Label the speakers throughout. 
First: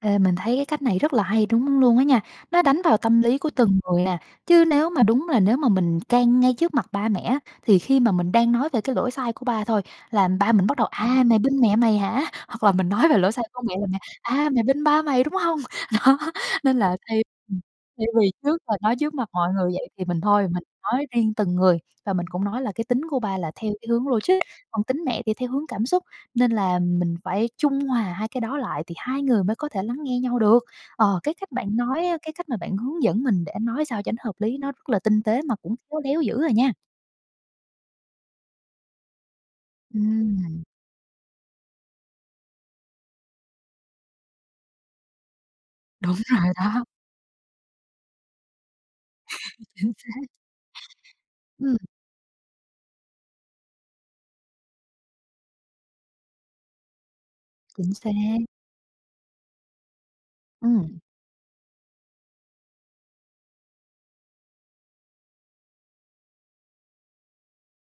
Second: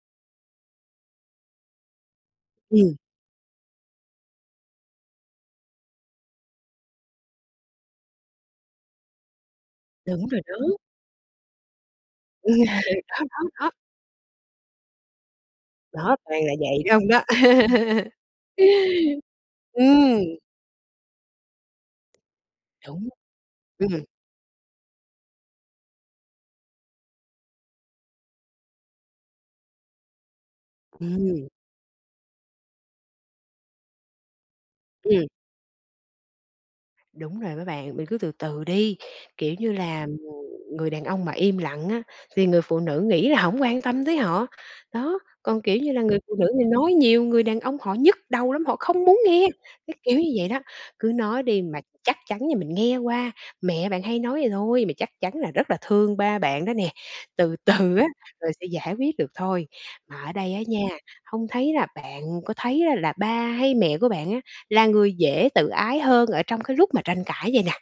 Speaker 1: Ê, mình thấy cái cách này rất là hay đúng luôn á nha, nó đánh
Speaker 2: Ừm.
Speaker 1: vào tâm lý của từng người nè, chứ nếu mà đúng là nếu mà mình can ngay trước mặt ba mẹ á thì khi mà mình đang nói về cái lỗi sai của ba thôi
Speaker 2: Đúng
Speaker 1: là
Speaker 2: rồi
Speaker 1: ba mình bắt
Speaker 2: đó.
Speaker 1: đầu: "À, mày bênh mẹ mày hả?" hoặc là mình nói về
Speaker 2: Đó,
Speaker 1: lỗi sai
Speaker 2: đó,
Speaker 1: của
Speaker 2: đó.
Speaker 1: mẹ là mẹ: "À, mày bênh ba mày, đúng hông?"
Speaker 2: Đó,
Speaker 1: Đó
Speaker 2: toàn là
Speaker 1: nên
Speaker 2: vậy
Speaker 1: là
Speaker 2: không
Speaker 1: thay
Speaker 2: đó.
Speaker 1: ừm, thay vì trước là nói trước mặt mọi người vậy thì
Speaker 2: Ừm.
Speaker 1: mình thôi, mình nói riêng từng người và mình cũng nói là cái tính
Speaker 2: Đúng!
Speaker 1: của ba là theo cái
Speaker 2: Ừm.
Speaker 1: hướng logic, còn tính mẹ thì theo hướng cảm xúc nên là mình phải trung hòa hai cái đó lại thì hai người mới có thể lắng nghe nhau được. Ờ, cái
Speaker 2: Ừm.
Speaker 1: cách bạn nói á, cái cách mà bạn hướng dẫn mình để nói sao cho nó hợp lý nó rất là tinh
Speaker 2: Ừm.
Speaker 1: tế mà cũng khéo léo dữ à nha!
Speaker 2: Đúng rồi đó bạn, mình cứ từ từ đi, kiểu như là,
Speaker 1: Ừm.
Speaker 2: người đàn ông mà im lặng á thì người phụ nữ nghĩ là hổng quan tâm tới họ. Đó, còn, kiểu như là,
Speaker 1: Đúng
Speaker 2: người phụ
Speaker 1: rồi
Speaker 2: nữ này
Speaker 1: đó!
Speaker 2: nói nhiều, người đàn ông họ nhức đầu lắm, họ không muốn nghe,
Speaker 1: Chính
Speaker 2: cái kiểu
Speaker 1: xác.
Speaker 2: như vậy đó. Cứ nói đi
Speaker 1: Ừm.
Speaker 2: mà chắc chắn như mình nghe qua, mẹ bạn hay nói vậy thôi, mà chắc chắn là rất là thương ba bạn đó nè, từ
Speaker 1: Chính
Speaker 2: từ á,
Speaker 1: xác!
Speaker 2: rồi sẽ giải quyết được thôi. Mà ở đây á nha,
Speaker 1: Ừm.
Speaker 2: hông thấy là bạn có thấy là ba hay mẹ của bạn á là người dễ tự ái hơn ở trong cái lúc mà tranh cãi vầy nè?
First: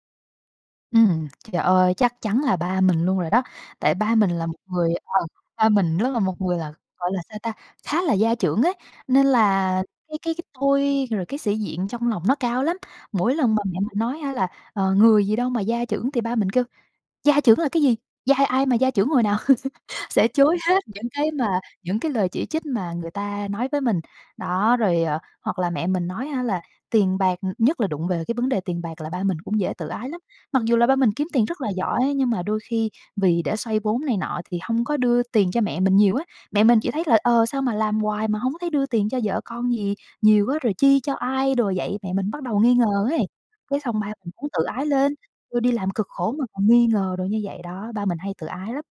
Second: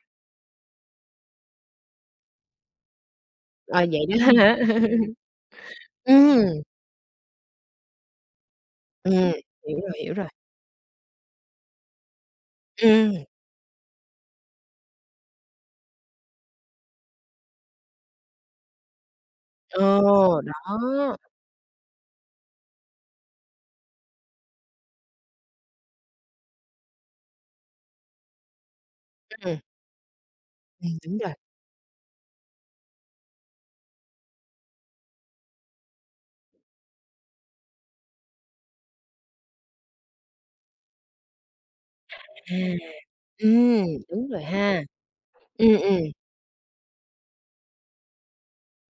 Speaker 1: Ừm, trời ơi, chắc chắn là ba mình luôn rồi đó,
Speaker 2: Ờ,
Speaker 1: tại
Speaker 2: vậy
Speaker 1: ba
Speaker 2: đó
Speaker 1: mình là một
Speaker 2: hả?
Speaker 1: người ờ, ba mình rất là một người,
Speaker 2: Ừm.
Speaker 1: gọi là sao ta, khá là gia trưởng ấy.
Speaker 2: Ừm,
Speaker 1: Nên là
Speaker 2: hiểu rồi, hiểu
Speaker 1: cái
Speaker 2: rồi.
Speaker 1: cái cái tôi rồi cái sĩ diện trong lòng nó cao lắm,
Speaker 2: Ừm.
Speaker 1: mỗi lần mà mẹ mình nói hả là "Ờ, người gì đâu mà gia trưởng" thì ba mình kêu: "Gia trưởng là cái gì? Gia ai mà gia trưởng hồi nào?" sẽ
Speaker 2: Ồ,
Speaker 1: chối hết những
Speaker 2: đó.
Speaker 1: cái mà những cái lời chỉ trích mà người ta nói với mình. Đó rồi, ờ, hoặc là mẹ mình nói hả là tiền bạc nhất là đụng về cái vấn đề tiền bạc là ba mình
Speaker 2: Ừm.
Speaker 1: cũng dễ tự ái lắm, mặc dù là ba
Speaker 2: Ừm,
Speaker 1: mình
Speaker 2: đúng
Speaker 1: kiếm
Speaker 2: rồi.
Speaker 1: tiền rất là giỏi nhưng mà đôi khi vì để xoay vốn này nọ thì hông có đưa tiền cho mẹ mình nhiều á. Mẹ mình chỉ thấy là, ờ, "sao mà làm hoài mà hổng thấy đưa tiền cho vợ con gì nhiều" á, rồi "chi cho ai đồ vậy", mẹ mình bắt
Speaker 2: À.
Speaker 1: đầu nghi ngờ ấy, cái
Speaker 2: Ừm,
Speaker 1: xong ba
Speaker 2: đúng
Speaker 1: mình
Speaker 2: rồi
Speaker 1: [unintelligible] tự
Speaker 2: ha.
Speaker 1: ái lên, "tui đi
Speaker 2: Ừm,
Speaker 1: làm cực
Speaker 2: ừm.
Speaker 1: khổ mà còn nghi ngờ đồ" như vậy đó, ba mình hay tự ái lắm.